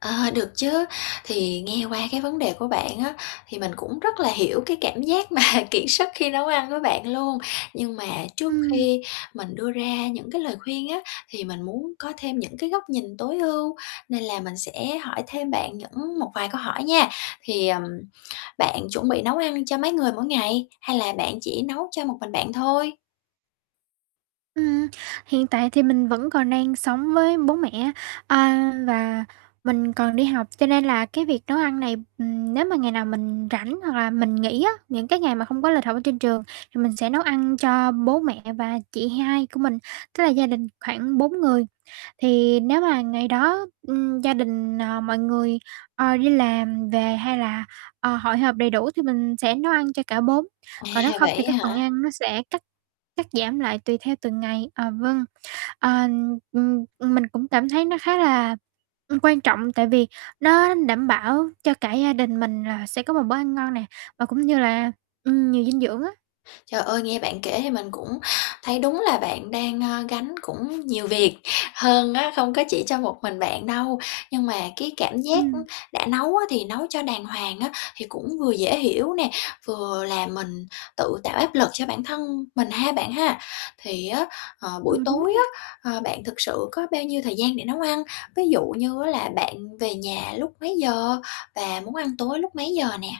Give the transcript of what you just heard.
Ờ, được chớ, thì nghe qua cái vấn đề của bạn á thì mình cũng rất là hiểu cái cảm giác mà kiệt sức khi nấu ăn của bạn luôn. Nhưng mà trước Ừm. khi mình đưa ra những cái lời khuyên á, thì mình muốn có thêm những cái góc nhìn tối ưu, nên là mình sẽ hỏi thêm bạn những một vài câu hỏi nha. Thì, ừm, bạn chuẩn bị nấu ăn cho mấy người mỗi ngày? Hay là bạn chỉ nấu cho một mình bạn thôi? Ừm, hiện tại thì mình vẫn còn đang sống với bố mẹ á, ờ, và mình còn đi học, cho nên là cái việc nấu ăn này, ừm, nếu mà ngày nào mình rảnh hoặc là mình nghỉ á, những cái ngày mà không có lịch học ở trên trường thì mình sẽ nấu ăn cho bố mẹ và chị hai của mình, tức là gia đình khoảng 4 người. Thì nếu mà ngày đó, ừm, gia đình, ờ, mọi người, ờ, đi làm về hay là, ờ, hội họp đầy đủ thì mình sẽ nấu ăn cho cả 4. À, Còn nếu không thì vậy cái á phần hả? ăn nó sẽ cắt cắt giảm lại tùy theo từng ngày. À, vâng. Ờ, ừm, ừm, mình cũng cảm thấy nó khá là, ừm, quan trọng tại vì nó đảm bảo cho cả gia đình mình là sẽ có một bữa ăn ngon nè, và cũng như là, ừm, nhiều dinh dưỡng á. Trời ơi, nghe bạn kể thì mình cũng thấy đúng là bạn đang, ơ, gánh cũng nhiều việc hơn á, không có chỉ cho một mình bạn đâu. Nhưng mà cái cảm giác, ưm, Ừm. đã nấu á thì nấu cho đàng hoàng á, thì cũng vừa dễ hiểu nè, vừa làm mình tự tạo áp lực cho bản thân mình ha, bạn ha. Thì á, ờ, Ừ, buổi đúng tối nha. á, ờ, bạn thực sự có bao nhiêu thời gian để nấu ăn? Ví dụ như á là bạn về nhà lúc mấy giờ và muốn ăn tối lúc mấy giờ nè?